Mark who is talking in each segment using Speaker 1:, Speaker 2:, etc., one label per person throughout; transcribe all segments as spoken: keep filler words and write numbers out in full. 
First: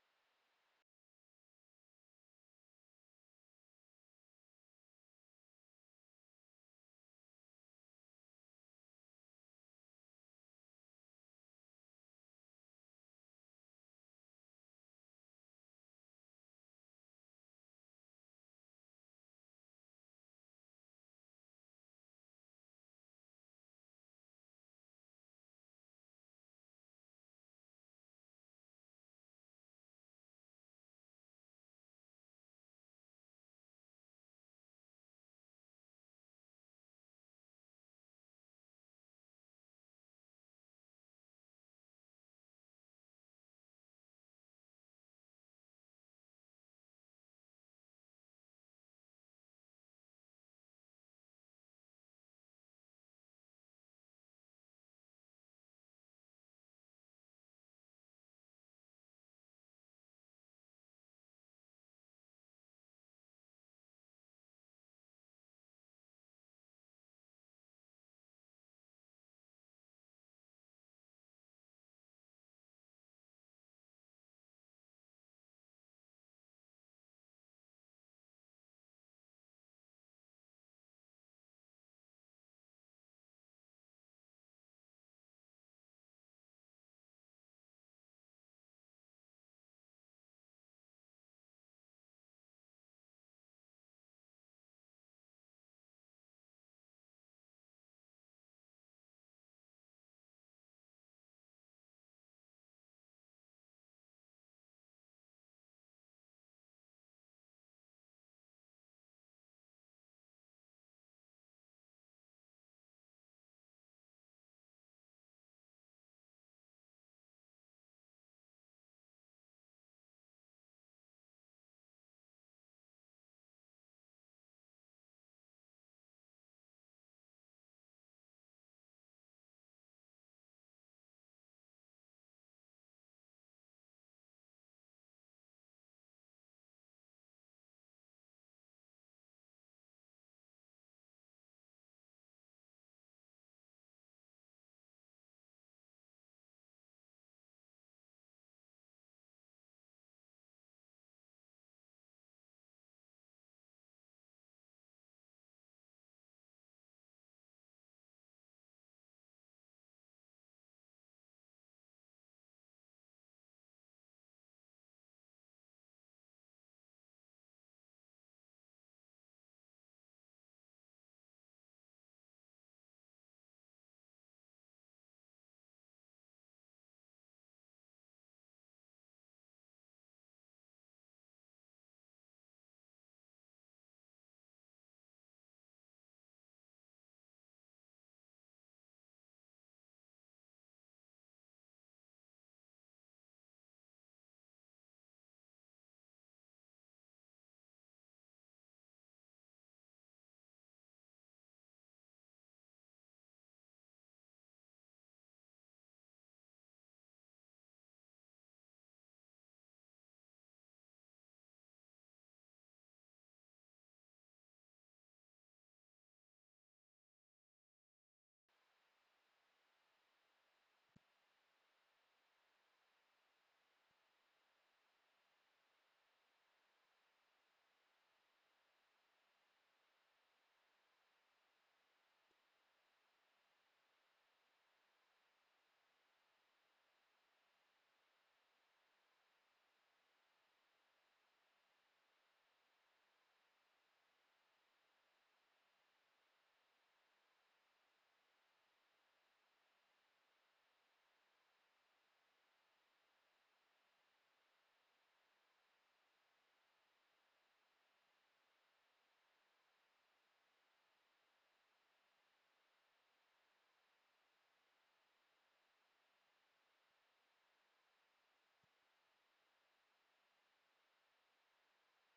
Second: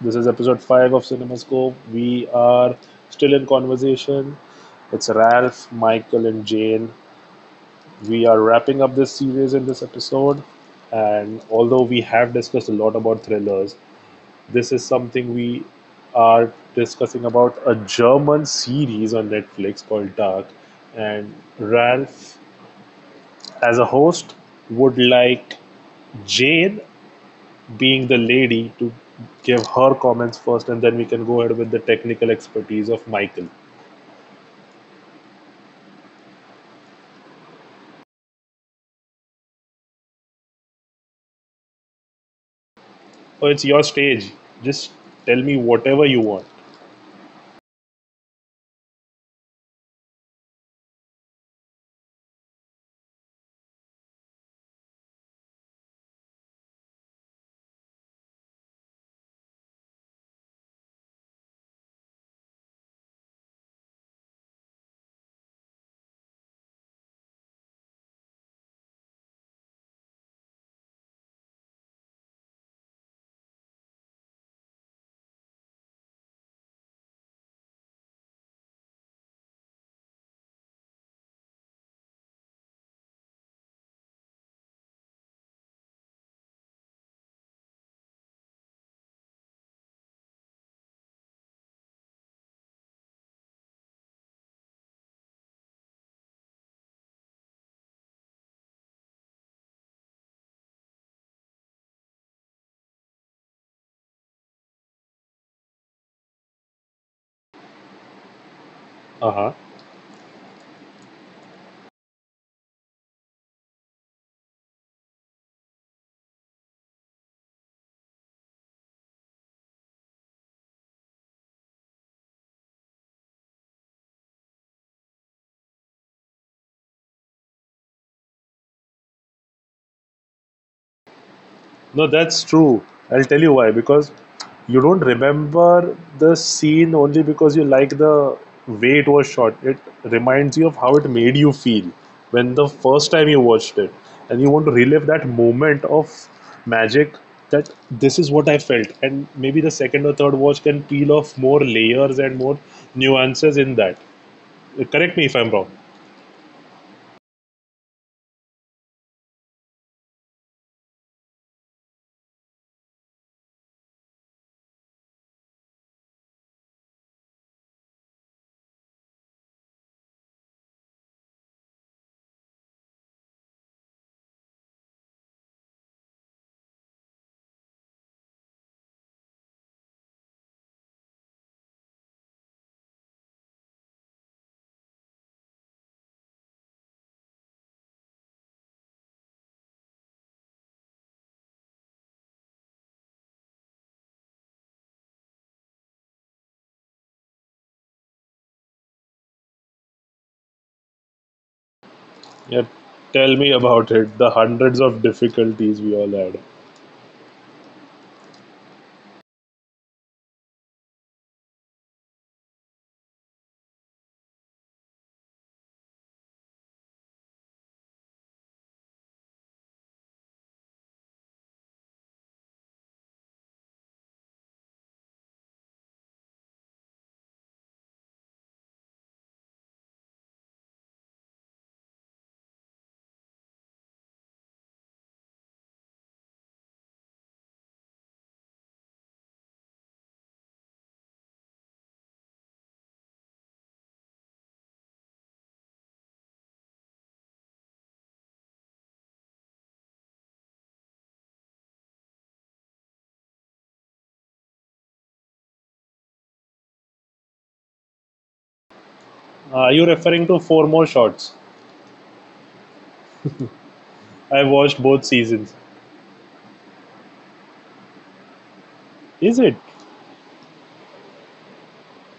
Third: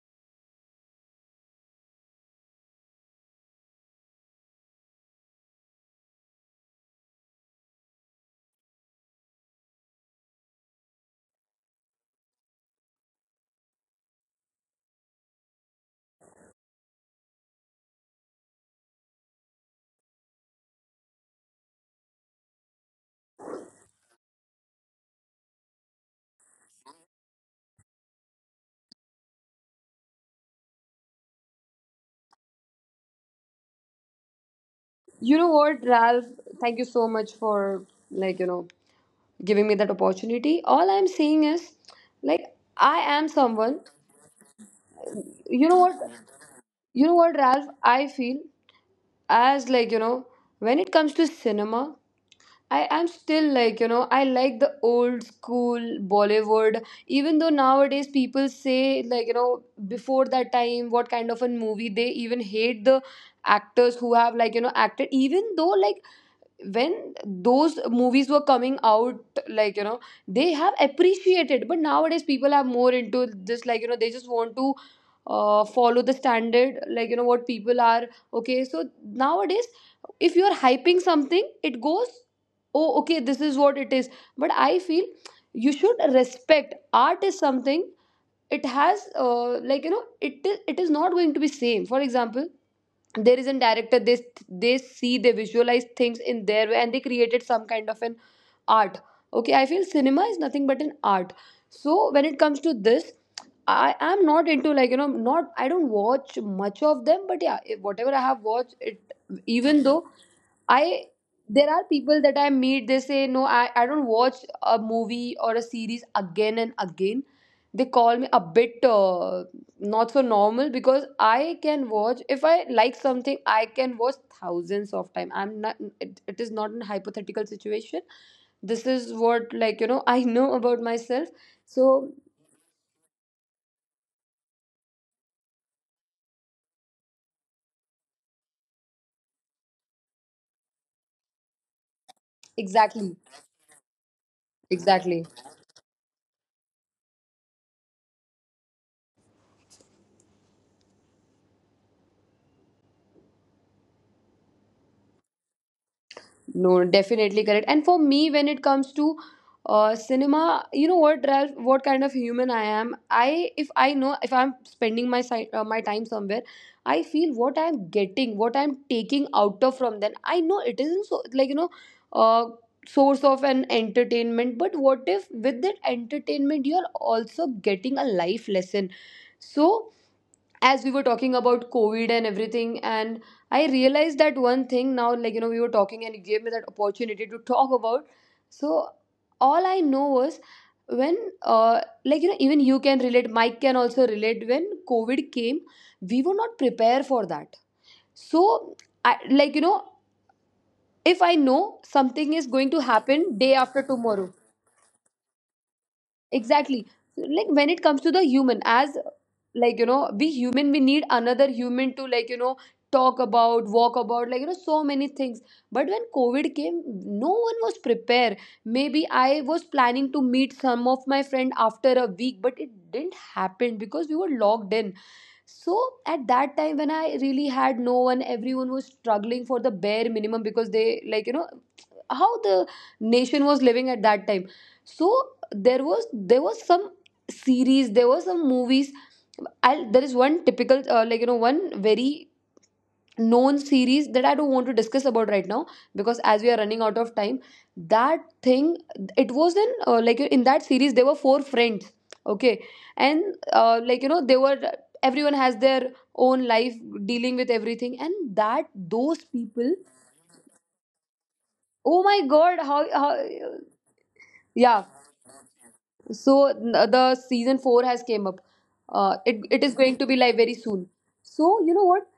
Speaker 1: This is episode five of CinemaScope. We are still in conversation. It's Ralph, Michael, and Jane. We are wrapping up this series in this episode. And although we have discussed a lot about thrillers, this is something we are discussing about a German series on Netflix called Dark. And Ralph, as a host, would like Jane being the lady to give her comments first and then we can go ahead with the technical expertise of Michael.
Speaker 2: You know what, Ralph? Thank you so much for like, you know, giving me that opportunity. All I'm saying is like I am
Speaker 1: Oh, it's
Speaker 2: someone.
Speaker 1: your stage. Just tell me
Speaker 2: you know what,
Speaker 1: whatever you want.
Speaker 2: you know what, Ralph? I feel as like, you know, when it comes to cinema, I am still like, you know, I like the old school Bollywood, even though nowadays people say like, you know, before that time, what kind of a movie, they even hate the actors who have like, you know, acted, even though like when those movies were coming out, like you know they have appreciated. But nowadays people are more into this, like you know they just want to uh, follow the standard, like you know what people are. Okay, so nowadays if you are hyping something it goes, oh, okay, this is what it is. But I feel you should respect art is something. It has uh, like you know it is it is not going to be same. For example, there is a director, they they see, they visualize things in their way, and they created some kind of an art. Okay, I feel cinema is nothing but an art. So when it comes to this, I am not into, like you know not, I don't watch much of them. But yeah, if whatever I have watched it,
Speaker 1: Uh huh.
Speaker 2: even though I there are people that I meet, they say, no, I, I don't watch a movie or a series again and again. They call me a bit uh, not so normal, because I can watch, if I like something, I can watch thousands of time. I'm not it, it is not a hypothetical situation. This is what, like you know I know about myself. So
Speaker 1: No, that's true. I'll tell you why. Because you don't remember the scene only because you like the way it was shot. It reminds you of how it made you feel when the
Speaker 2: exactly,
Speaker 1: first time you watched it. And you want to relive
Speaker 2: exactly.
Speaker 1: that moment of magic that this is what I felt. And maybe the second or third watch can peel off more layers and more nuances in that. Correct me if I'm wrong.
Speaker 2: No, definitely correct. And for me, when it comes to uh, cinema, you know what, Ralph, what kind of human I am. I, if I know, if I'm spending my si- uh, my time somewhere, I feel what I'm getting, what I'm taking out of from them. I know it isn't so, like you know, uh, source of an entertainment. But what if with that entertainment, you're also getting a life lesson? So as we were talking about Covid and everything, and I realized that one thing now, like you know we were talking and it gave me that opportunity to talk about. So all I know was when uh, like you know even you can relate, Mike can also relate, when Covid came we were not prepared for that. So I, like you know if I know something
Speaker 1: Yeah,
Speaker 2: is going to
Speaker 1: tell me
Speaker 2: happen day
Speaker 1: about
Speaker 2: after
Speaker 1: it. The
Speaker 2: tomorrow.
Speaker 1: hundreds of difficulties we all had.
Speaker 2: Exactly. So, like when it comes to the human, as like you know we human, we need another human to, like you know talk about, walk about, like you know so many things. But when Covid came, no one was prepared. Maybe I was planning to meet some of my friend after a week, but it didn't happen because we were locked in. So at that time when I really had no one, everyone was struggling for the bare minimum, because they, like you know how the nation was living at that time. So there was there was some series, there were some movies. I'll, there is one typical uh, like you know one very known series that I don't want to discuss about right now, because as we are running out of time. That thing, it was in uh, like in that series there were four friends. Okay. And uh, like you know they were, everyone has their own life dealing with everything, and that those
Speaker 1: Are
Speaker 2: people.
Speaker 1: you referring to four more shots?
Speaker 2: Oh my god, how, how
Speaker 1: I watched
Speaker 2: Yeah.
Speaker 1: both seasons.
Speaker 2: So n- uh, the season four has came up. uh,
Speaker 1: Is
Speaker 2: it
Speaker 1: it?
Speaker 2: it is going to be live very soon. So you know what,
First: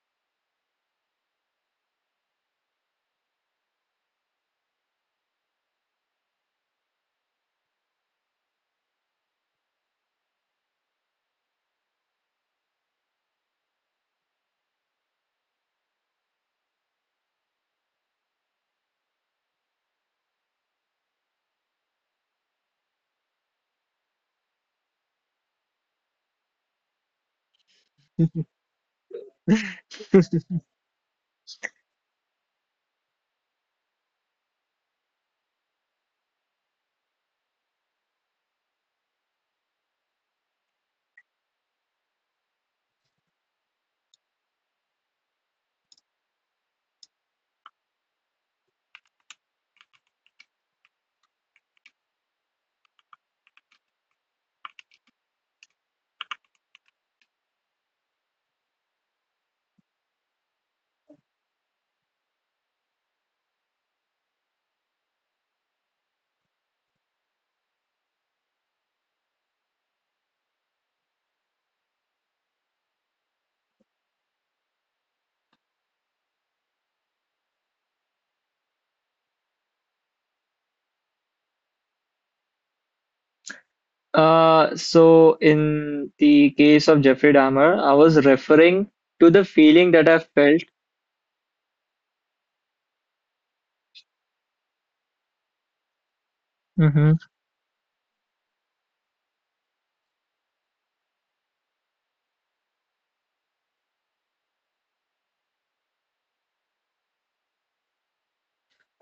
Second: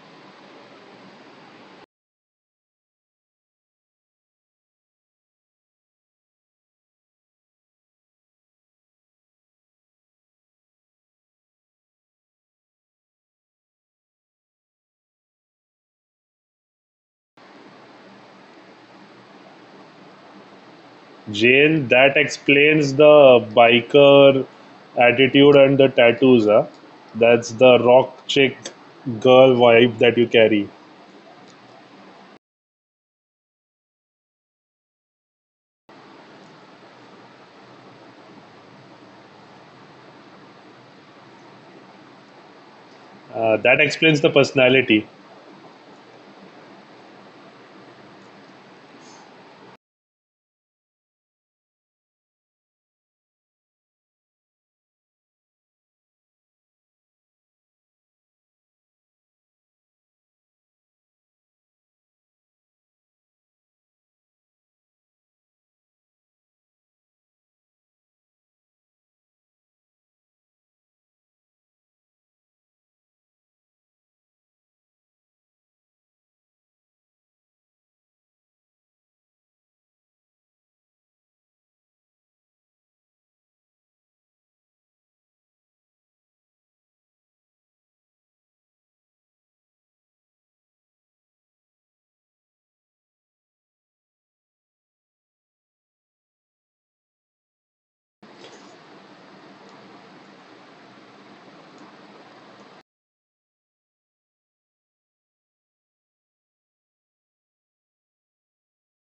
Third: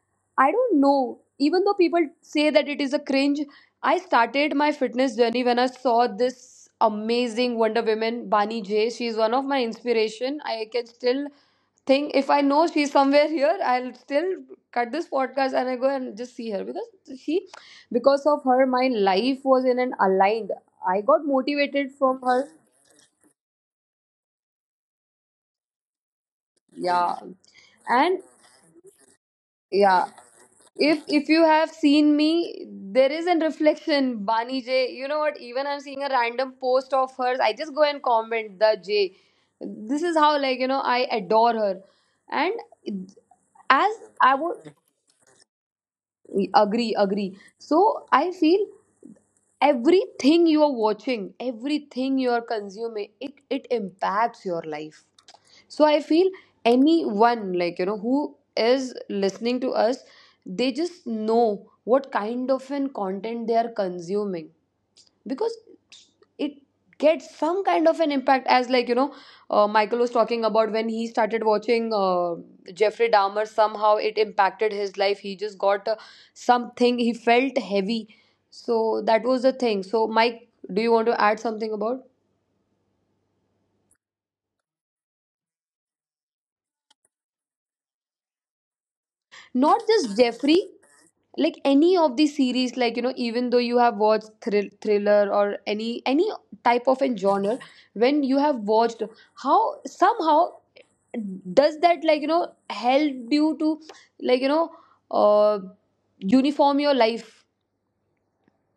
Speaker 2: I don't know, even though people say that it is a cringe, I started my fitness journey when I saw this amazing Wonder Woman, Bani J. She is one of my inspiration. I can still think, if I know she's somewhere here, I'll still cut this podcast and I go and just see her, because she, because of her my life was in an aligned. I got
Speaker 1: Jane,
Speaker 2: motivated
Speaker 1: that
Speaker 2: from her.
Speaker 1: explains the biker attitude and the tattoos. Huh?
Speaker 2: Yeah.
Speaker 1: That's the
Speaker 2: And,
Speaker 1: rock chick girl vibe
Speaker 2: yeah.
Speaker 1: that you carry.
Speaker 2: If if you have seen me, there is a reflection, Bani J. You know what? Even I'm seeing a random post of hers, I just go and comment the J. This is how, like you know I adore her, and
Speaker 1: Uh, that explains the
Speaker 2: as I
Speaker 1: personality.
Speaker 2: would agree, agree. So I feel everything you are watching, everything you are consuming, it it impacts your life. So I feel anyone, like, you know, who is listening to us, they just know what kind of an content they are consuming, because it gets some kind of an impact, as like you know uh, Michael was talking about when he started watching uh, Jeffrey Dahmer, somehow it impacted his life, he just got uh, something, he felt heavy. So that was the thing. So Mike, do you want to add something about?
Speaker 3: Uh, so in the case of Jeffrey Dahmer, I was referring to the feeling that
Speaker 2: Not
Speaker 3: I
Speaker 2: just
Speaker 3: felt.
Speaker 2: Jeffrey, like any of the series, like you know even though you have watched thrill, thriller or any any type
Speaker 3: Mhm.
Speaker 2: of a genre, when you have watched, how somehow does that, like you know help you to, like you know uh uniform your life.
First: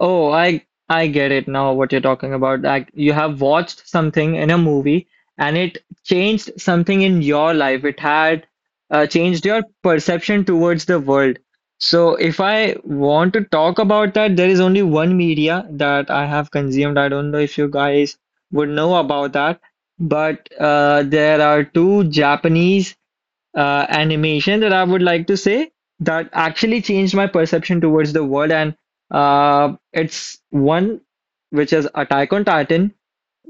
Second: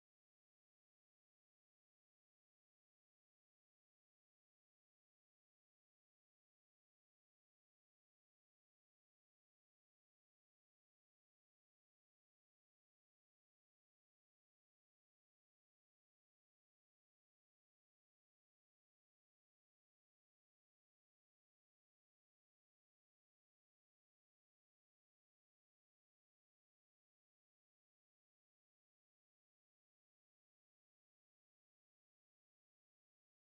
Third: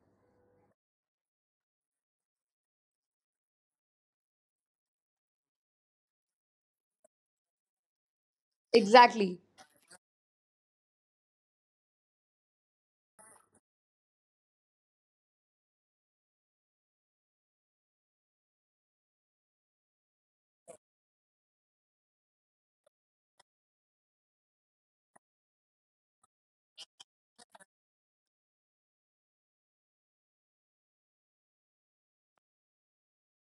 Speaker 3: Oh, I I get it now what you're talking about. That you have watched something in a movie and it changed something in your life. It had uh,
Speaker 2: Exactly.
Speaker 3: changed your perception towards the world. So if I want to talk about that, there is only one media that I have consumed. I don't know if you guys would know about that, but uh, there are two Japanese uh, animation that I would like to say that actually changed my perception towards the world. And uh, it's one which is Attack on Titan.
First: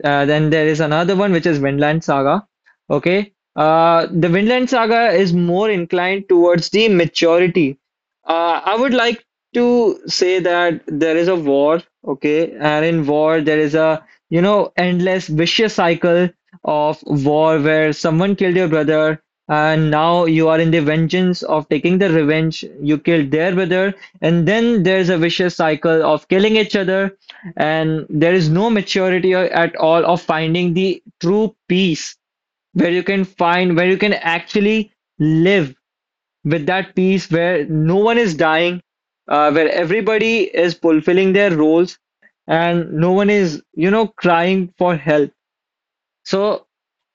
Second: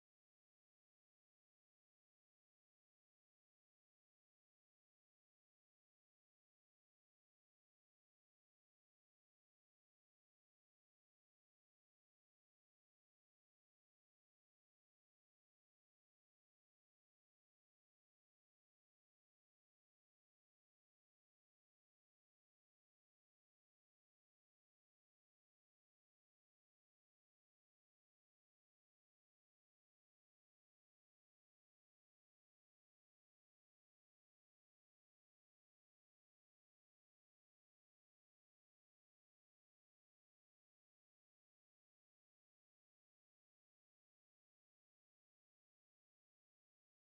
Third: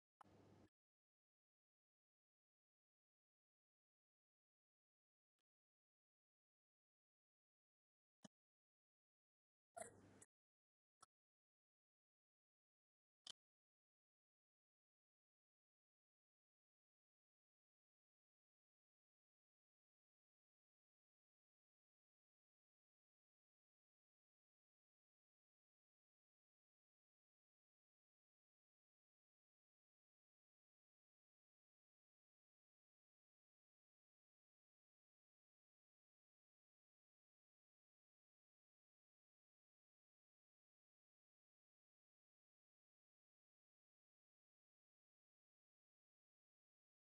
Speaker 3: Uh, then there is another one which is Vinland Saga. Okay. Uh, the Vinland Saga is more inclined towards the maturity. Uh, I would like to say that there is a war, okay, and in war there is a you know endless vicious cycle of war where someone killed your brother and now you are in the vengeance of taking the revenge. You killed their brother, and then there's a vicious cycle of killing each other, and there is no maturity or- at all of finding the true peace where you can find, where you can actually live with that peace, where no one is dying, uh, where everybody is fulfilling their roles and no one is you know crying for help. So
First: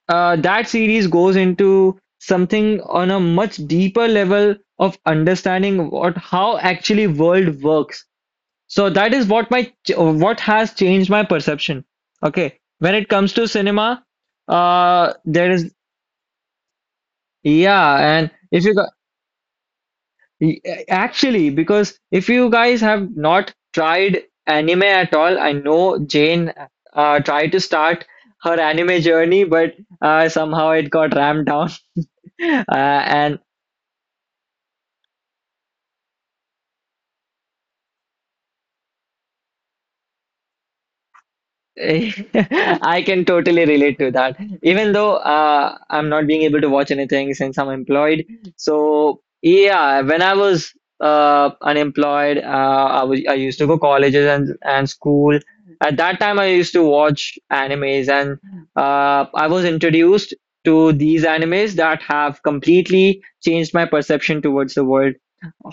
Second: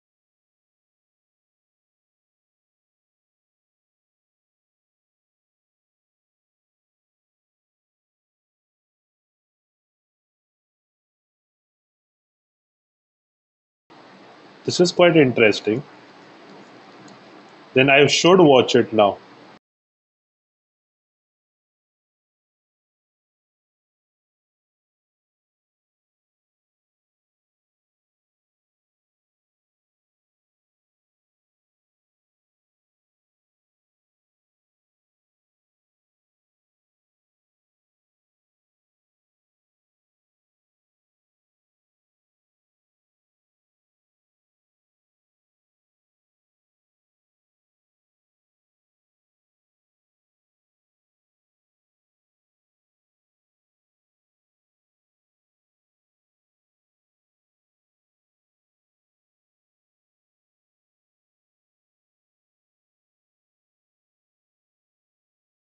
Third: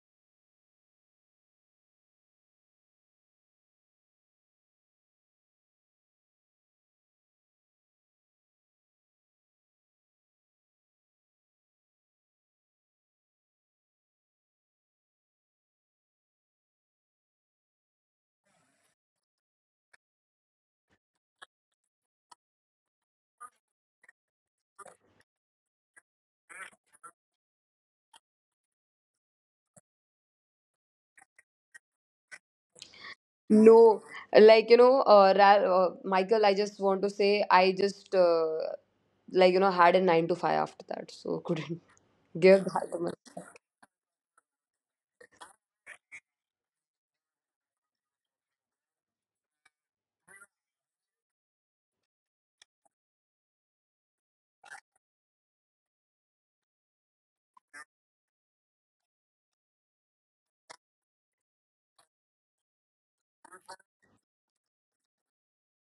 Speaker 3: uh, that series goes into something on a much deeper level of understanding what, how actually world works. So that is what my what has changed my perception. Okay, when it comes to cinema,
Speaker 1: This is
Speaker 3: uh,
Speaker 1: quite
Speaker 3: there is,
Speaker 1: interesting. Then
Speaker 3: yeah,
Speaker 1: I
Speaker 3: and
Speaker 1: should
Speaker 3: if you
Speaker 1: watch
Speaker 3: gu-
Speaker 1: it now.
Speaker 3: actually, because if you guys have not tried anime at all, I know Jane uh, tried to start her anime journey, but uh, somehow it got rammed down. Uh, and
Speaker 2: No, like you know uh, Ra- uh Michael, I just want to say, I just uh, like you know had a nine to five after that, so couldn't give that
Speaker 3: I
Speaker 2: much.
Speaker 3: can totally relate to that. Even though uh, I'm not being able to watch anything since I'm employed. So yeah, when I was uh, unemployed, uh, I was I used to go colleges and and school. At that time, I used to watch animes, and uh, I was introduced to these animes that have completely changed my perception towards the world,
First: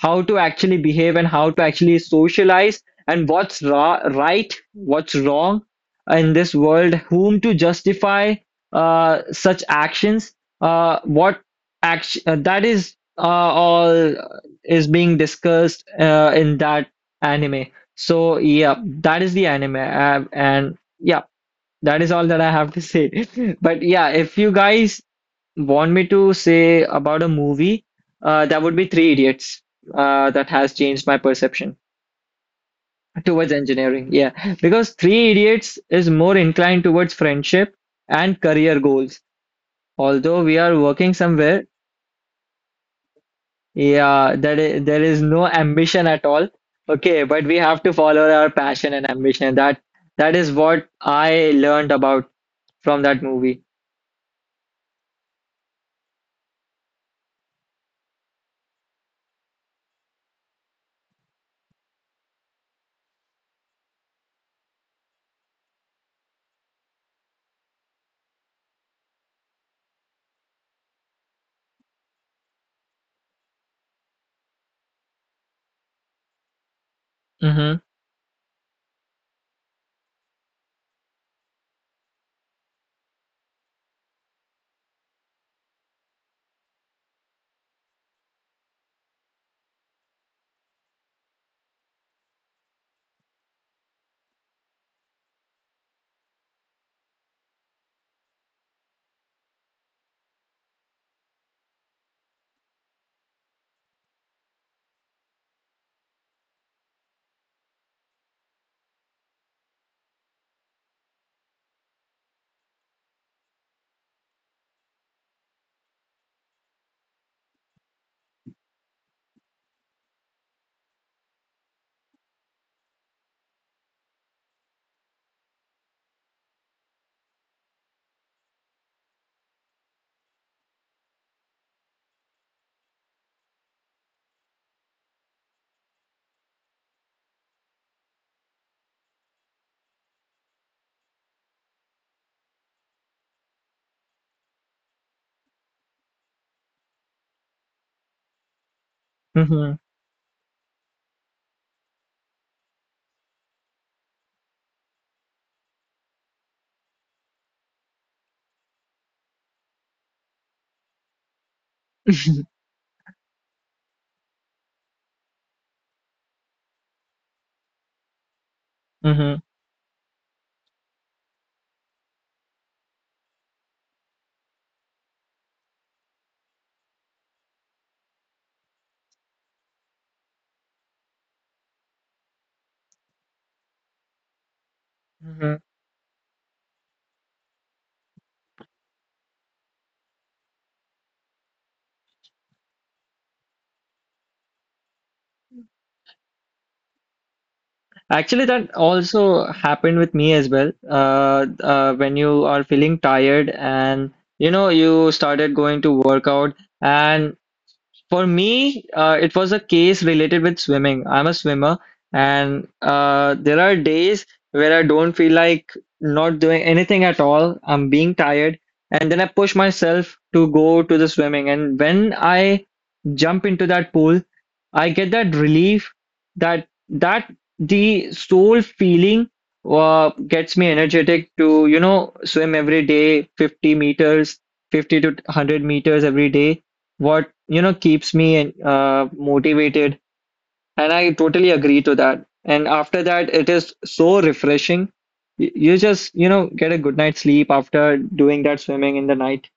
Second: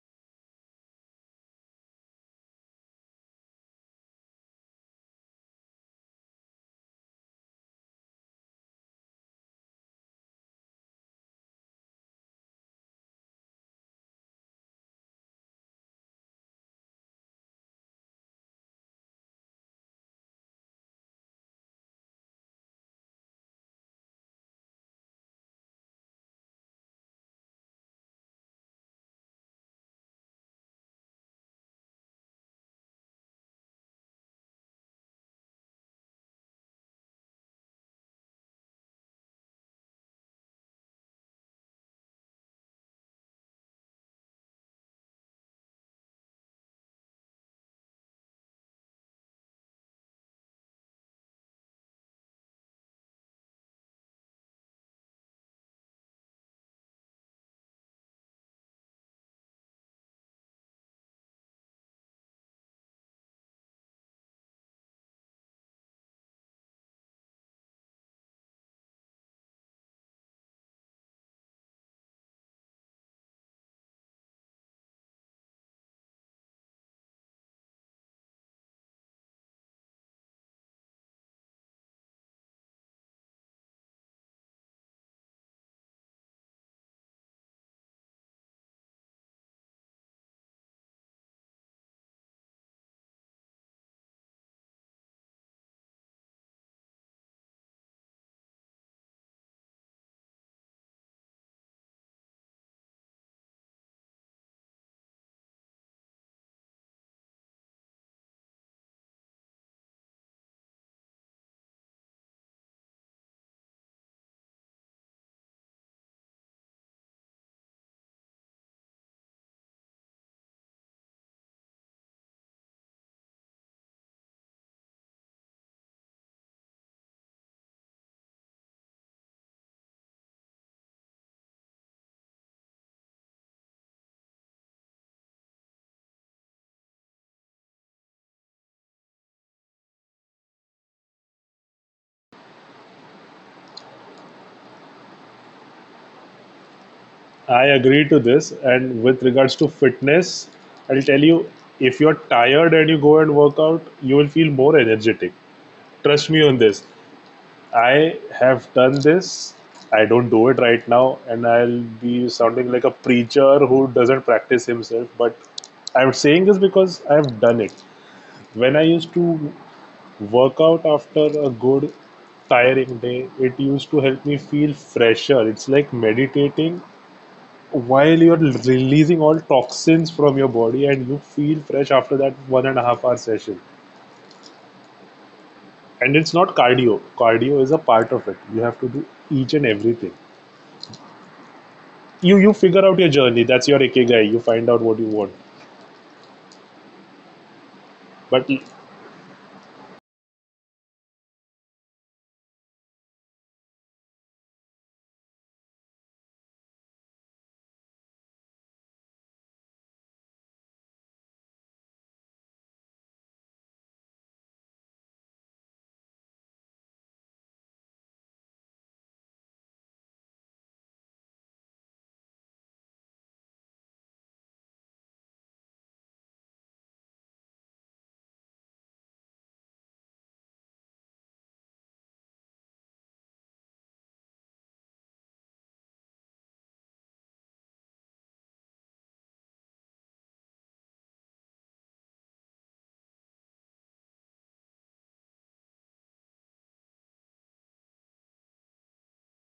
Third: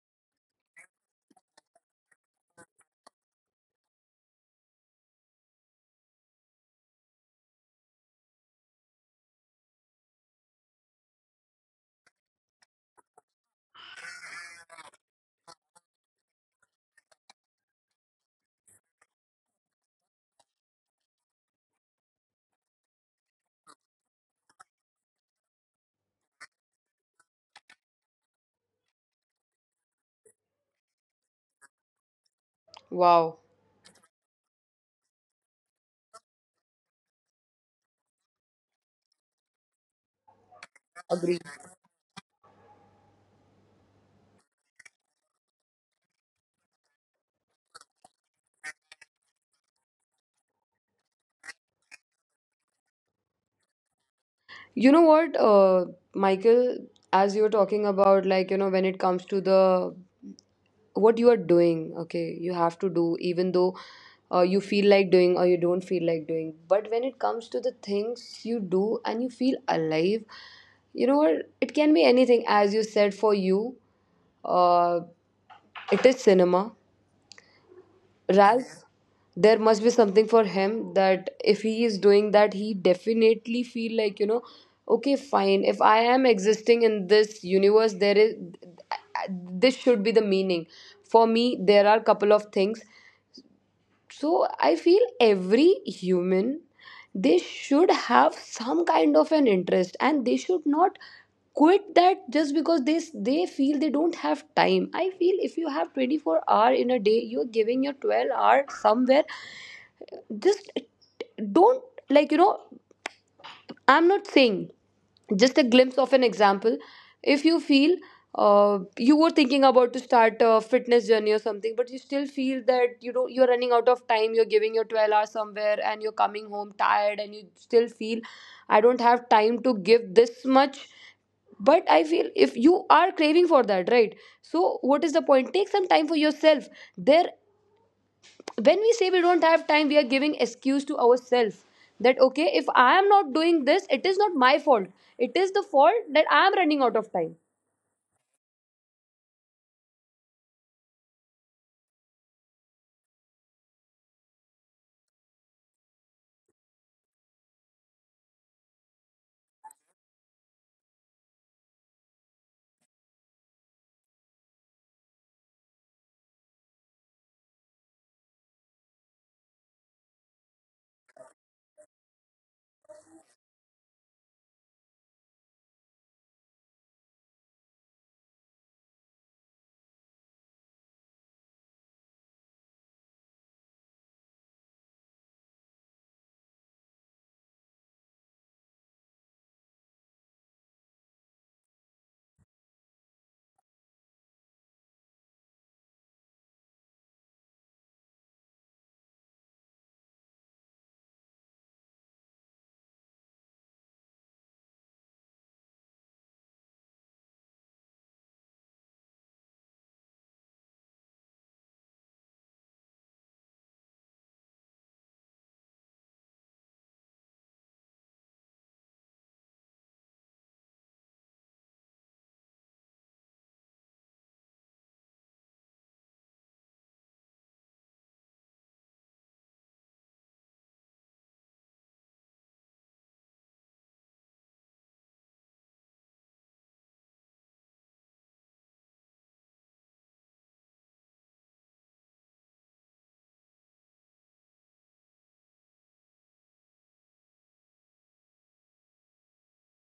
Speaker 3: how to actually behave and how to actually socialize, and what's ra- right, what's wrong in this world, whom to justify uh, such actions, uh, what action uh, that is, uh, all is being discussed uh, in that anime. So yeah, that is the anime, uh, and yeah, that is all that I have to say. But yeah, if you guys want me to say about a movie, uh, that would be Three Idiots. Uh, that has changed my perception
Speaker 2: Wow.
Speaker 3: towards engineering. Yeah, because Three Idiots is more inclined towards friendship and career goals. Although we are working
Speaker 2: Agree.
Speaker 3: somewhere, yeah, that is, there is no ambition at all. Okay, but we have to follow our passion and ambition. That that is what I learned about from that movie.
Speaker 2: You know what, uh, Michael, as you're talking about, like, you know, when it comes to the what you are doing, okay, you have to do, even though uh, you feel like doing or you don't feel like doing. But when it comes to the things you do and you feel alive, you know what, it can be anything, as you said, for you, uh, it is cinema.
Speaker 3: Mm-hmm.
Speaker 2: Ralph, there must be something for him that if he is doing that, he definitely feel like, you know, okay, fine. If I am existing in this universe, there is this should be the meaning. For me, there are couple of things. So I feel every human, they should have some kind of an interest, and they should not quit that just because they they feel they don't have time. I feel if you have twenty-four hour in a day, you're giving your twelve hour somewhere. Just don't, like you know I'm not saying, just a glimpse of an example. If you feel uh, you were thinking about to start a fitness journey or something, but you still feel that you know you're running out of time, you're giving your twelve hours somewhere, and you're coming home tired, and you still feel, I don't have time to give this much. But I feel, if you are craving for that, right? So what is the point? Take some time for yourself. There, when we say we don't have time, we are giving excuse to ourselves that, okay, if I am not doing this it is not my fault, it is the fault that I am running out of time.
Speaker 1: I agree to this. And with regards to fitness, I'll tell you if you're tired and you go and work out, you will feel more energetic. Trust me on this. I have done this. I don't do it right now, and I'll be
Speaker 3: Mm-hmm.
Speaker 1: sounding like a preacher who doesn't practice himself. But I'm saying this because I've done it. When I used to work out after a good, tiring day, it used to help me feel fresher. It's like meditating while you're releasing all toxins from your body, and you feel fresh after that one and a half hour session.
Speaker 3: Mm-hmm.
Speaker 1: And it's not cardio, cardio is a part of it. You have to do each and everything, you you figure out your journey. That's your ikigai. You find out what you want.
Speaker 3: Actually,
Speaker 1: But
Speaker 3: that also happened with me as well. Uh, uh, when you are feeling tired and you know you started going to workout, and for me, uh, it was a case related with swimming. I'm a swimmer, and uh, there are days where I don't feel like not doing anything at all. I'm being tired, and then I push myself to go to the swimming. And when I jump into that pool, I get that relief that that the soul feeling uh, gets me energetic to you know swim every day, fifty meters, fifty to one hundred meters every day, what you know keeps me uh, motivated. And I totally agree to that, and after that it is so refreshing. Y- you just you know get a good night's sleep after doing that swimming in the night.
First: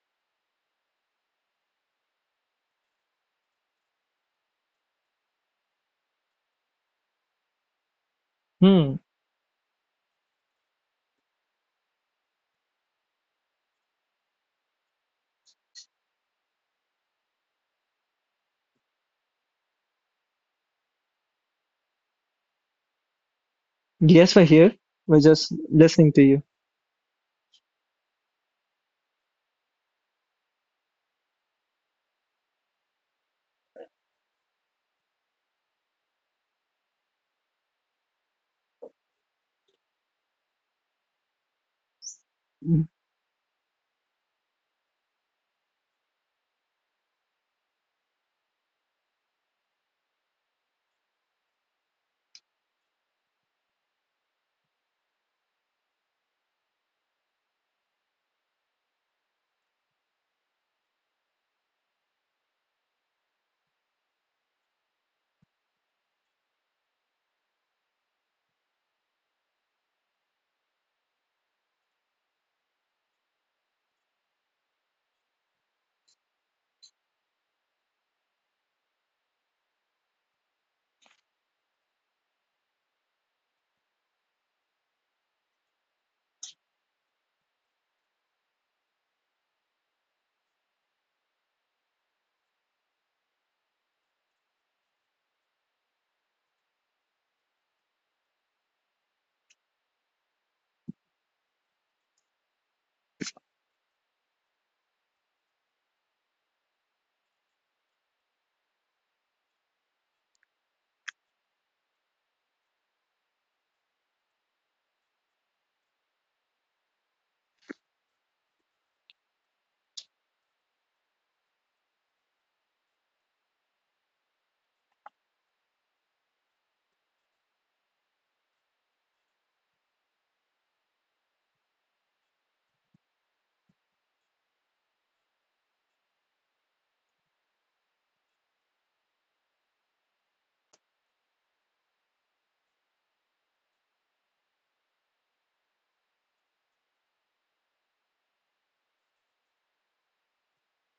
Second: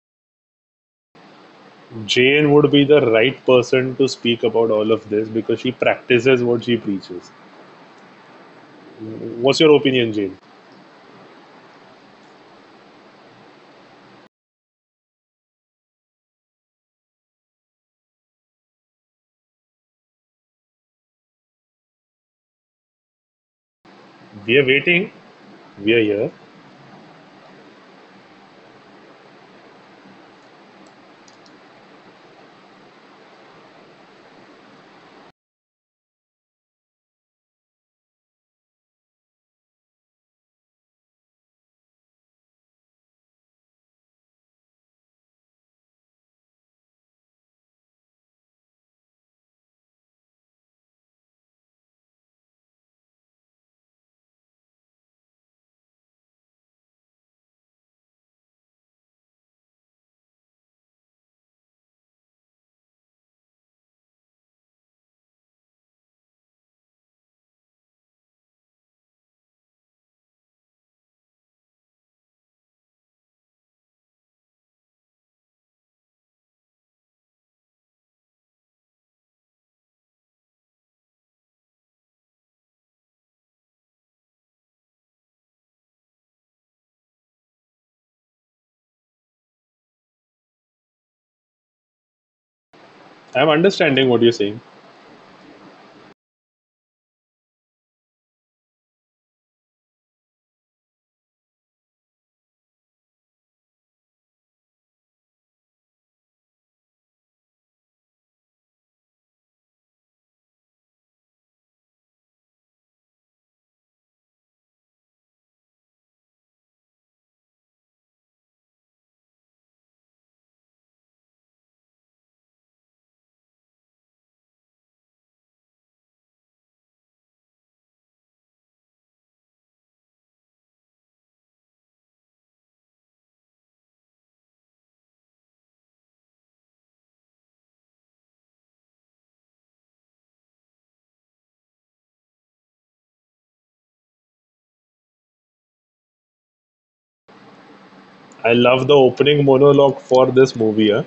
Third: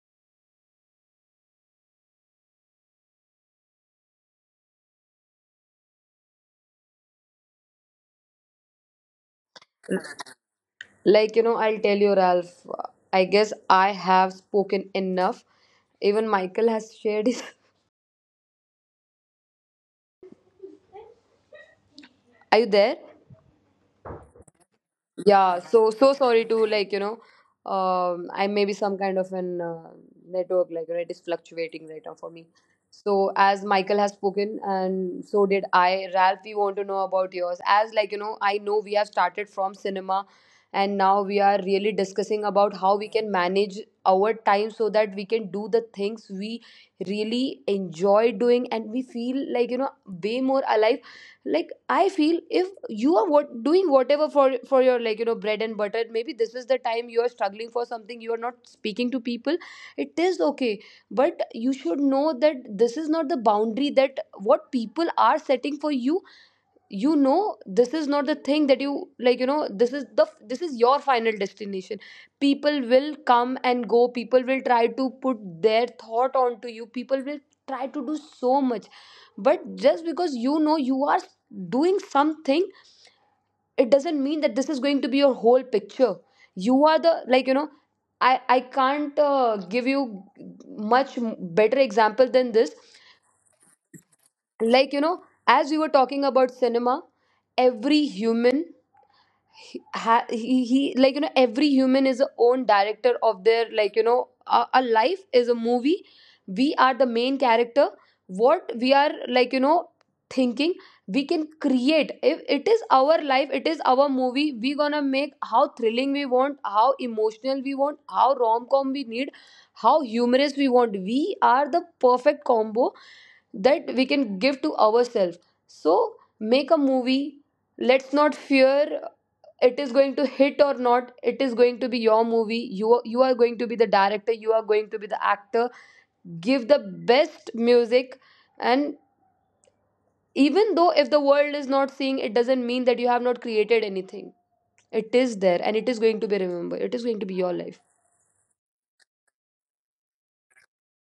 Speaker 1: Jane would be the right person to speak about all of this because she practices what she preaches.
Speaker 3: Hmm.
Speaker 1: What's your opinion, Jane?
Speaker 2: Like you know I'll tell you Ralph, I guess I have spoken enough. Even Michael has shared his are you there?
Speaker 3: Yes, we're
Speaker 1: We are
Speaker 3: here.
Speaker 1: waiting.
Speaker 3: We're just
Speaker 2: Yeah, so
Speaker 1: We are
Speaker 2: so
Speaker 3: listening to
Speaker 1: here.
Speaker 3: you.
Speaker 2: sorry to, like, you know, um, I may be some kind of an uh, network, like you know, it is fluctuating right now for me. So as Michael has spoken and so did I, Ralph, we want to know about yours. As, like, you know, I know we have started from cinema, and now we are really discussing about how we can manage our time so that we can do the things we really enjoy doing, and we feel like, you know, way more alive. Like I feel if you are what doing whatever for for your, like you know bread and butter, maybe this is the time you are struggling for something, you are not speaking to people. It is okay, but you should know that this is not the boundary that what people are setting for you. You know This is not the thing that you, like you know this is the this is your final destination. People will come and go, people will try to put their thought onto you, people will try to do so much. But just because you know you are doing something, it doesn't mean that this is going to be your whole picture. You are the like you know i i can't uh, give you much better example than this.
Speaker 1: I'm understanding what you're saying.
Speaker 2: Like you know as we were talking about cinema, every human, he, ha, he, he like you know every human is a own director of their, like you know a, a life is a movie. We are the main character. What we are, like you know thinking, we can create. If it is our life, it is our movie, we gonna make how thrilling we want, how emotional we want, how rom-com we need, how humorous we want. We are the perfect combo that we can give to ourselves. So make a movie. Let's not fear, it is going to hit or not. It is going to be your movie. You are, you are going to be the director, you are going to be the actor. Give the best music. And even though if the world is not seeing, it doesn't mean that you have not created anything. It is there, and it is going to be remembered. It is going to be your life.
Speaker 1: I love the opening monologue for this movie, huh?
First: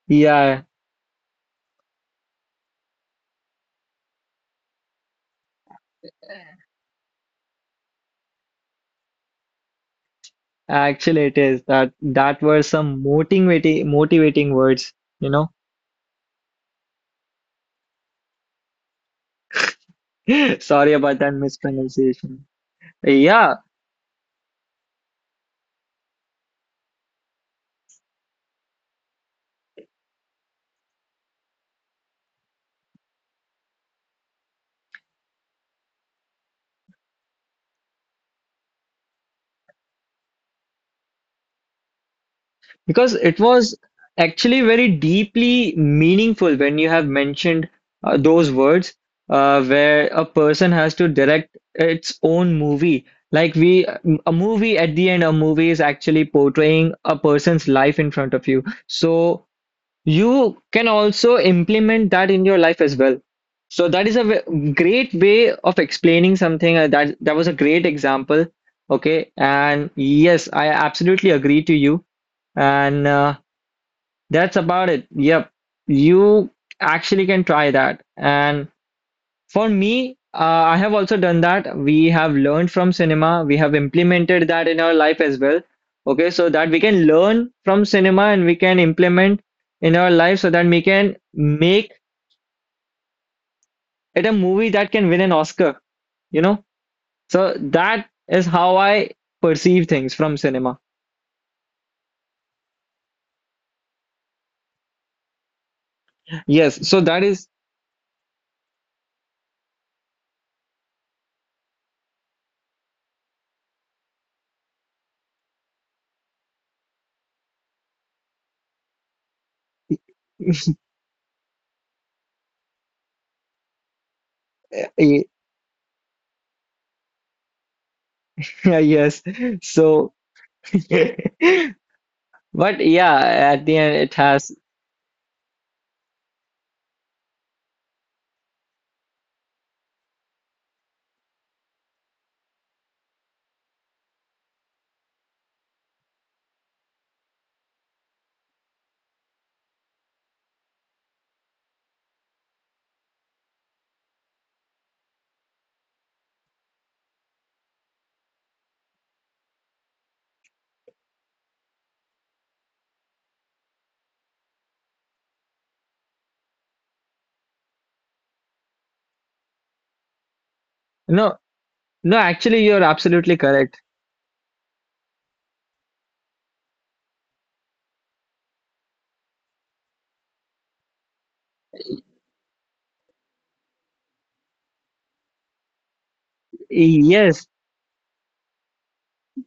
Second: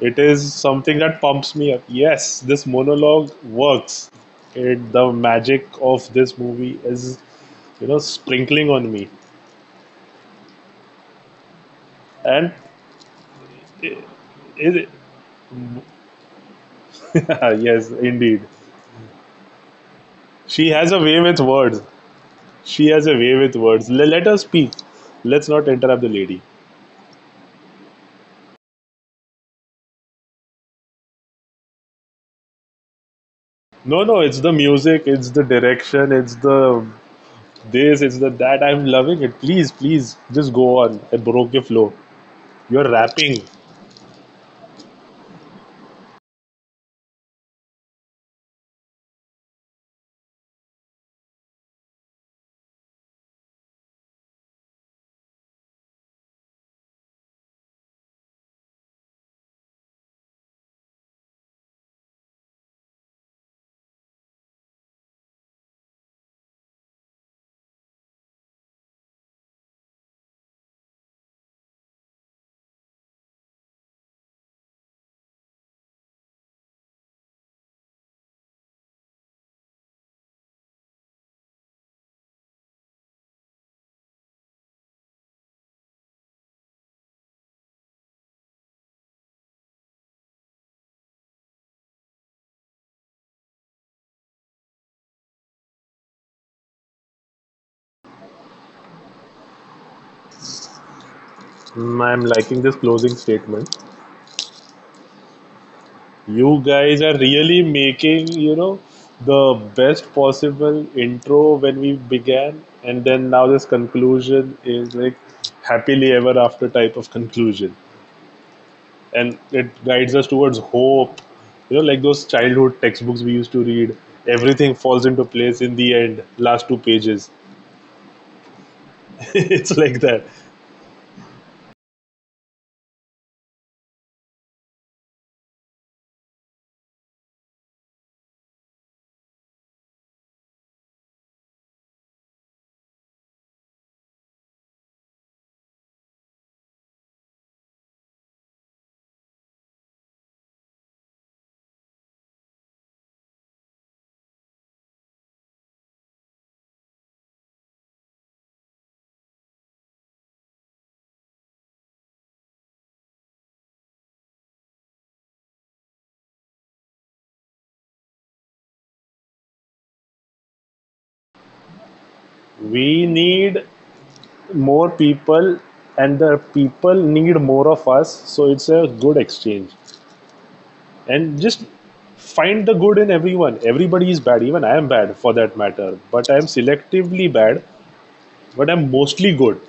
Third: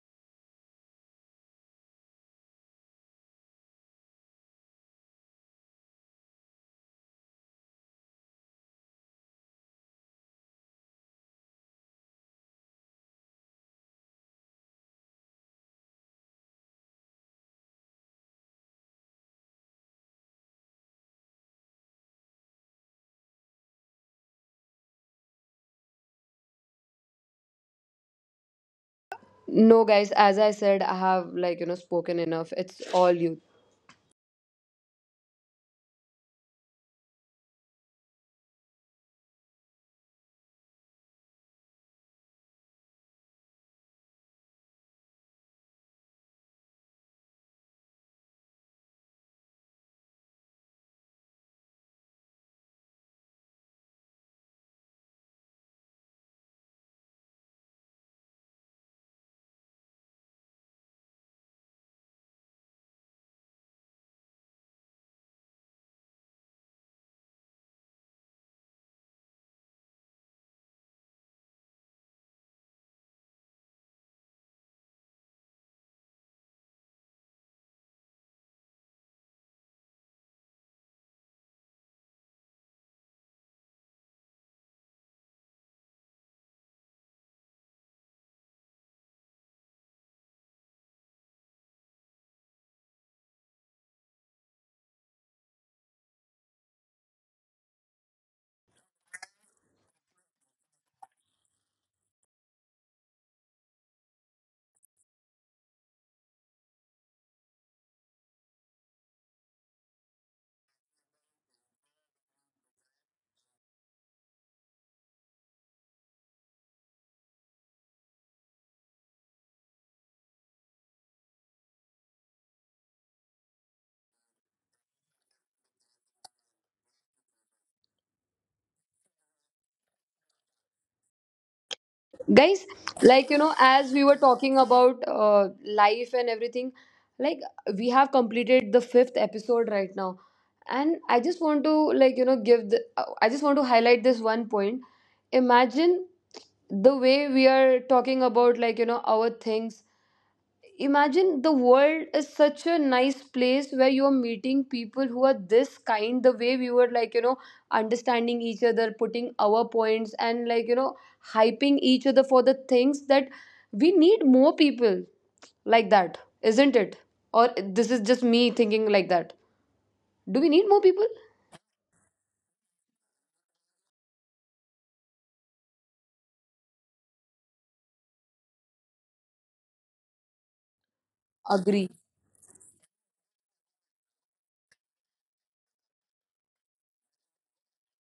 Speaker 1: It is
Speaker 3: Yeah,
Speaker 1: something that pumps me up. Yes, this monologue works. It, the magic of this movie is, you know, sprinkling on me.
Speaker 3: actually it is that that
Speaker 1: and
Speaker 3: were some motivating
Speaker 1: it,
Speaker 3: motivating
Speaker 1: it,
Speaker 3: words, you know.
Speaker 1: yes, indeed. She has
Speaker 3: Sorry
Speaker 1: a way
Speaker 3: about that
Speaker 1: with words.
Speaker 3: mispronunciation.
Speaker 1: She has a way with
Speaker 3: Yeah.
Speaker 1: words. Le- let her speak. Let's not interrupt the lady.
Speaker 2: No guys, as I said, I have, like you know spoken enough, it's all you.
Speaker 1: No, no, it's the music, it's the direction, it's the this, it's the that. I'm loving it. Please, please, just go on. I broke your flow. You're
Speaker 3: Because
Speaker 1: rapping.
Speaker 3: it was actually very deeply meaningful when you have mentioned uh, those words uh, where a person has to direct its own movie. Like we, a movie at the end, a movie is actually portraying a person's life in front of you. So you can also implement that in your life as well. So that is a w- great way of explaining something. uh, That that was a great example. Okay, and yes, I absolutely agree to you. And uh, that's about it. Yep. You actually can try that. And for me, uh, I have also done that. We have learned from cinema. We have implemented that in our life as well. Okay, so that we can learn from cinema and we can implement in our life, so that we can make it a movie that can win an Oscar, you know? So that is how I perceive things from cinema.
Speaker 1: Mm, I'm liking this closing statement. You
Speaker 3: Yes,
Speaker 1: guys
Speaker 3: so
Speaker 1: are
Speaker 3: that is,
Speaker 1: really making, you know, the best possible intro when we began, and then now this conclusion is like happily ever after type of conclusion. And it guides us towards hope, you know, like those childhood textbooks we used to read. Everything falls into
Speaker 3: yeah,
Speaker 1: place in the end, last two pages.
Speaker 3: yes.
Speaker 1: It's like
Speaker 3: So
Speaker 1: that.
Speaker 3: But yeah, at the end it has,
Speaker 2: Guys, like you know as we were talking about uh, life and everything, like we have completed the fifth episode right now. And I just want to, like you know give the uh, I just want to highlight this one point. Imagine the way we are talking about, like you know our things. Imagine the world is such a nice place where you're meeting people who are this kind, the way we were, like you know understanding each other, putting our points, and like you know hyping each other for the things that we need more people, like that, isn't it? Or this is just me thinking like that.
Speaker 3: no,
Speaker 2: Do
Speaker 3: no,
Speaker 2: we need more
Speaker 3: actually
Speaker 2: people?
Speaker 3: you're
Speaker 1: We
Speaker 3: absolutely
Speaker 1: need
Speaker 3: correct.
Speaker 1: more people, and the people need more of us, so it's a good exchange. And just find the good in everyone.
Speaker 2: Agree,
Speaker 1: Everybody is bad, even I am bad for that matter, but I am selectively bad,
Speaker 3: Yes.
Speaker 1: but I'm mostly good.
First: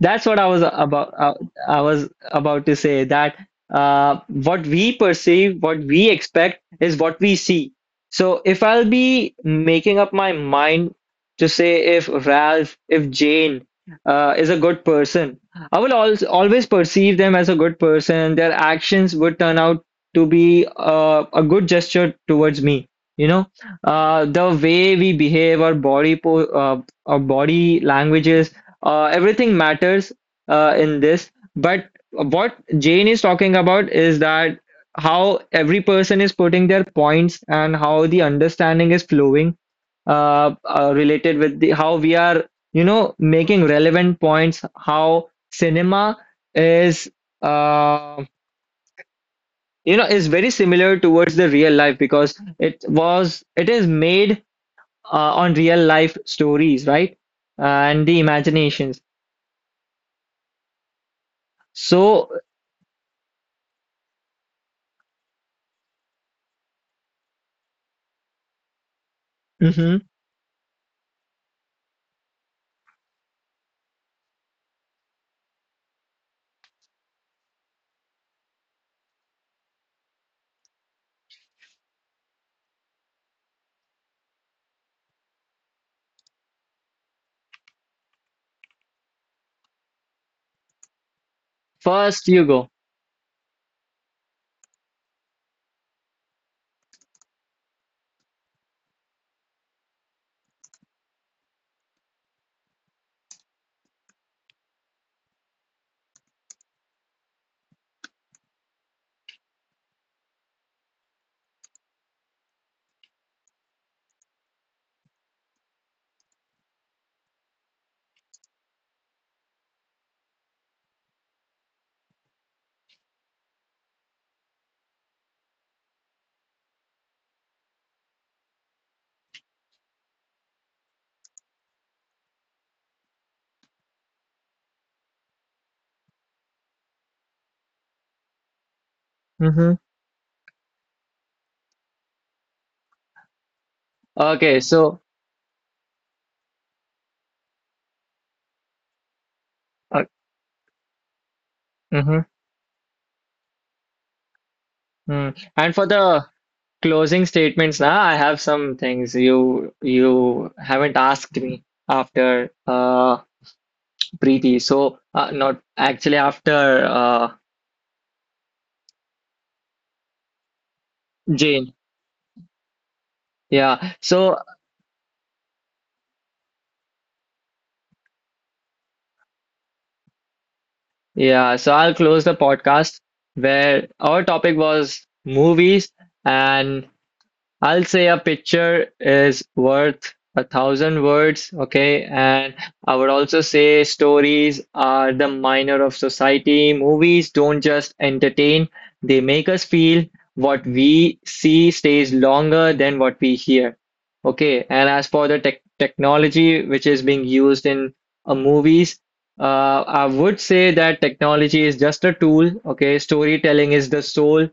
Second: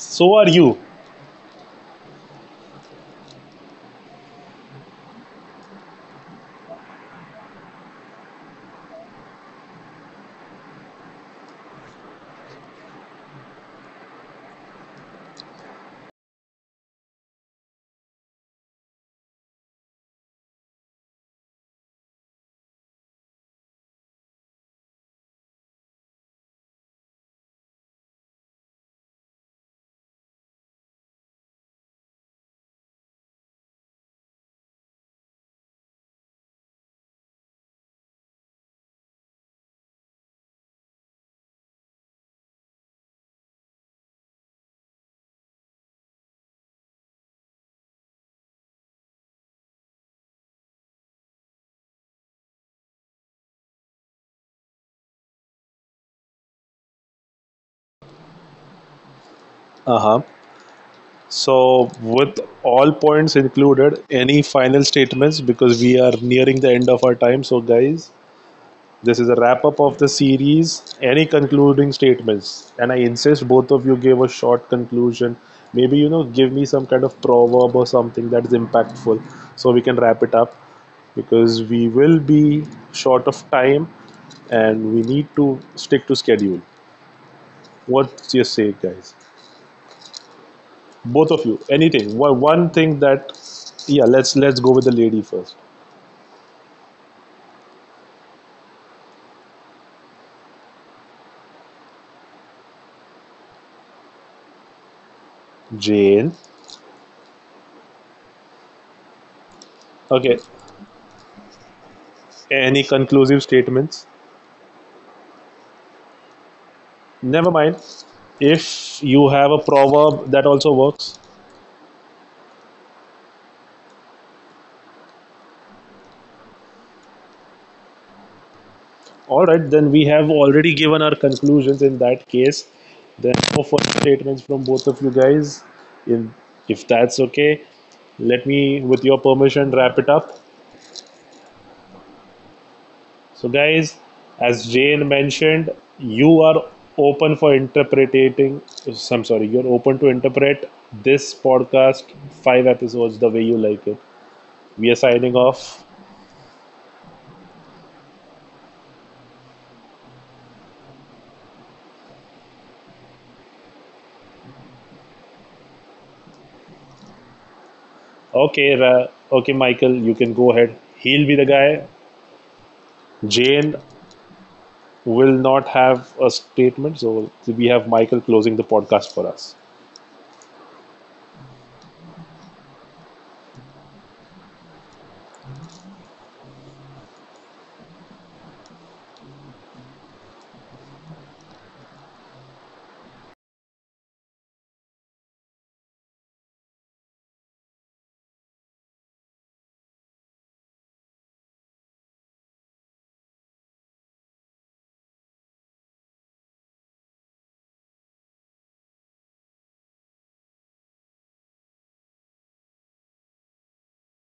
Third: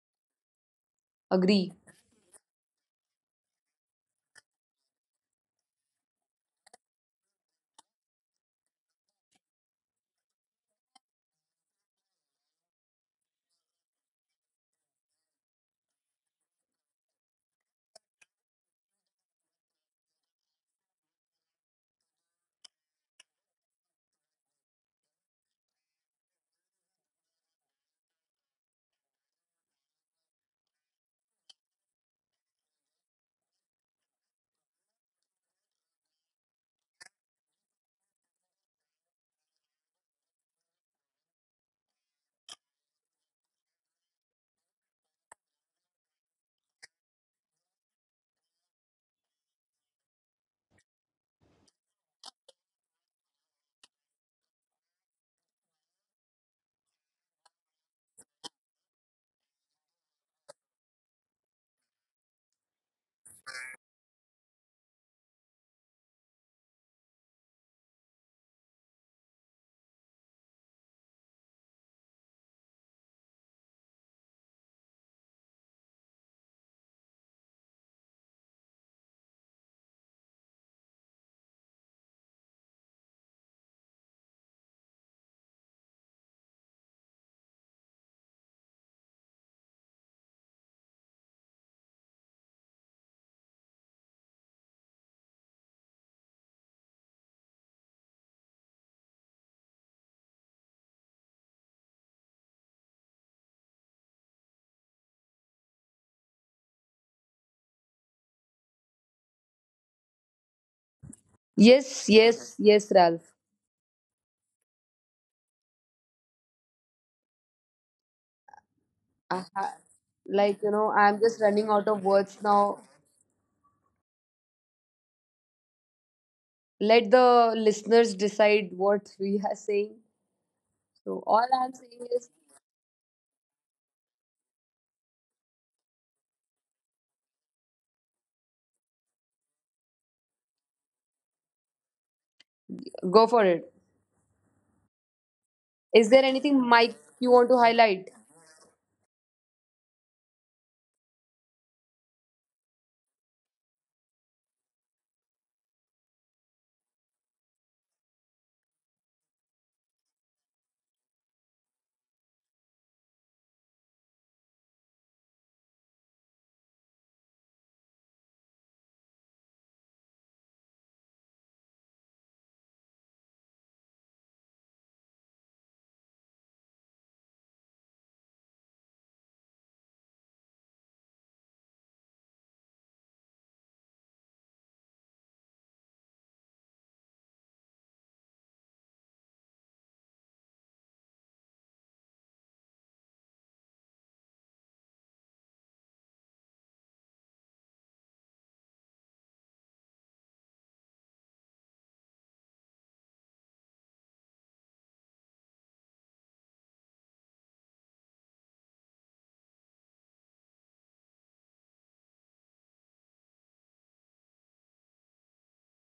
Speaker 3: That's what I
Speaker 1: are
Speaker 3: was
Speaker 1: you.
Speaker 3: about. Uh,
Speaker 2: agree.
Speaker 3: I was about to say that uh, what we perceive, what we expect, is what we see. So if I'll be making up my mind to say if Ralph, if Jane uh, is a good person, I will al always perceive them as a good person. Their actions would turn out to be uh, a good gesture towards me. You know, uh, the way we behave, our body po uh, our body languages, uh, everything matters uh, in this. But what Jane is talking about is that how every person is putting their points and how the understanding is flowing, uh, uh, related with the how we are you know making relevant points, how cinema is, uh, you know is very similar towards the real life, because it was it is made uh, on real life stories, right? And the imaginations.
Speaker 1: Uh-huh. So
Speaker 3: So
Speaker 1: with all points included, any final statements? Because we are nearing the end of our time, so guys, this is a wrap up of
Speaker 3: mhm.
Speaker 1: the series. Any concluding statements? And I insist both of you give a short conclusion. Maybe, you know, give me some kind of proverb or something that is impactful so we can wrap it up, because we will be short of time and we need to stick to schedule. What's your say, guys? Both of you, anything.
Speaker 3: First, you go.
Speaker 1: One thing that, yeah, let's let's go with the lady first. Jane. Okay.
Speaker 2: Yes, yes, yes, Ralph.
Speaker 1: Any conclusive statements? Never mind.
Speaker 2: I ha-
Speaker 1: If
Speaker 2: like you
Speaker 1: you
Speaker 2: know
Speaker 1: have a
Speaker 2: I'm just running
Speaker 1: proverb
Speaker 2: out
Speaker 1: that
Speaker 2: of
Speaker 1: also
Speaker 2: words
Speaker 1: works,
Speaker 2: now. Let the listeners decide what we are saying.
Speaker 1: all
Speaker 2: So
Speaker 1: right, then
Speaker 2: all
Speaker 1: we
Speaker 2: I'm
Speaker 1: have
Speaker 2: saying
Speaker 1: already
Speaker 2: is,
Speaker 1: given our conclusions in that case. Then no further statements from both of you guys. If, if that's okay, let me, with your
Speaker 3: Mm-hmm.
Speaker 1: permission, wrap it up.
Speaker 2: go for it.
Speaker 1: So, guys,
Speaker 3: Okay,
Speaker 2: Is
Speaker 1: as
Speaker 2: there
Speaker 3: so
Speaker 2: anything,
Speaker 1: Jane
Speaker 2: Mike,
Speaker 1: mentioned,
Speaker 2: you want to
Speaker 1: you
Speaker 2: highlight?
Speaker 1: are open for interpreting. I'm sorry, you're
Speaker 3: uh,
Speaker 1: open to interpret this podcast,
Speaker 3: mhm,
Speaker 1: five episodes, the way you like it. We are
Speaker 3: mm.
Speaker 1: signing
Speaker 3: And for
Speaker 1: off.
Speaker 3: the closing statements, now I have some things you you haven't asked me after uh Preeti. So uh, not actually after uh
Speaker 1: Okay, Ra- okay, Michael, you can go ahead. He'll be the
Speaker 3: Jane.
Speaker 1: guy. Jane
Speaker 3: Yeah. So
Speaker 1: will not have a statement, so we have Michael closing the podcast for us.
Speaker 3: yeah. So I'll close the podcast where our topic was movies, and I'll say a picture is worth a thousand words, okay? And I would also say stories are the minor of society. Movies don't just entertain, they make us feel. What we see stays longer than what we hear. Okay, and as for the tech technology which is being used in uh, movies, uh, I would say that technology is just a tool, okay? Storytelling is the soul,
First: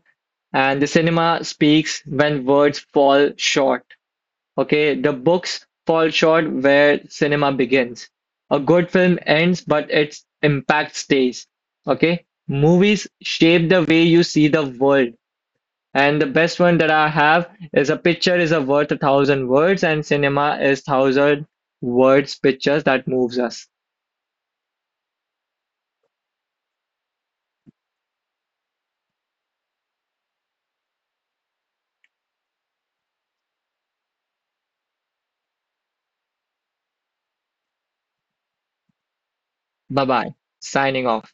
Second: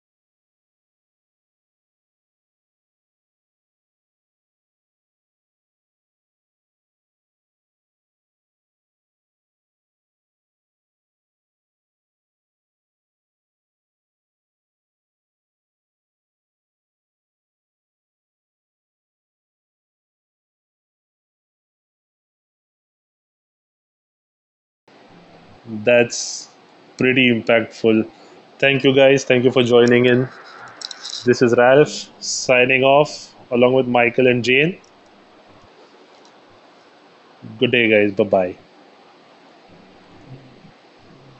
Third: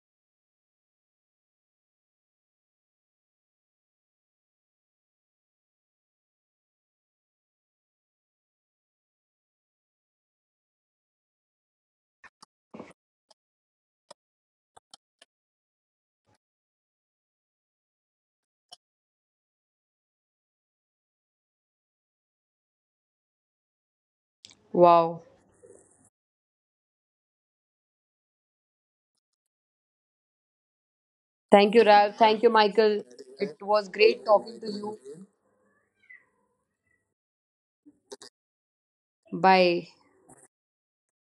Speaker 3: and the cinema speaks when words fall short. Okay, the books fall short where cinema begins. A good film ends, but its impact stays. Okay, movies shape the way you see the world. And the best one that I have is, a picture is a worth a thousand words, and cinema is thousand words pictures that moves us.
Speaker 2: Wow.
Speaker 1: That's pretty impactful. Thank you, guys. Thank you for joining in. This is
Speaker 2: Thank you,
Speaker 1: Ralph
Speaker 2: Ralph. Thank you,
Speaker 1: signing
Speaker 2: Michael.
Speaker 1: off
Speaker 2: It
Speaker 1: along with
Speaker 2: was great
Speaker 1: Michael and
Speaker 2: talking to
Speaker 1: Jane.
Speaker 2: you.
Speaker 1: Good day, guys. Bye bye.
Speaker 2: Bye.
Speaker 3: Bye bye. Signing off.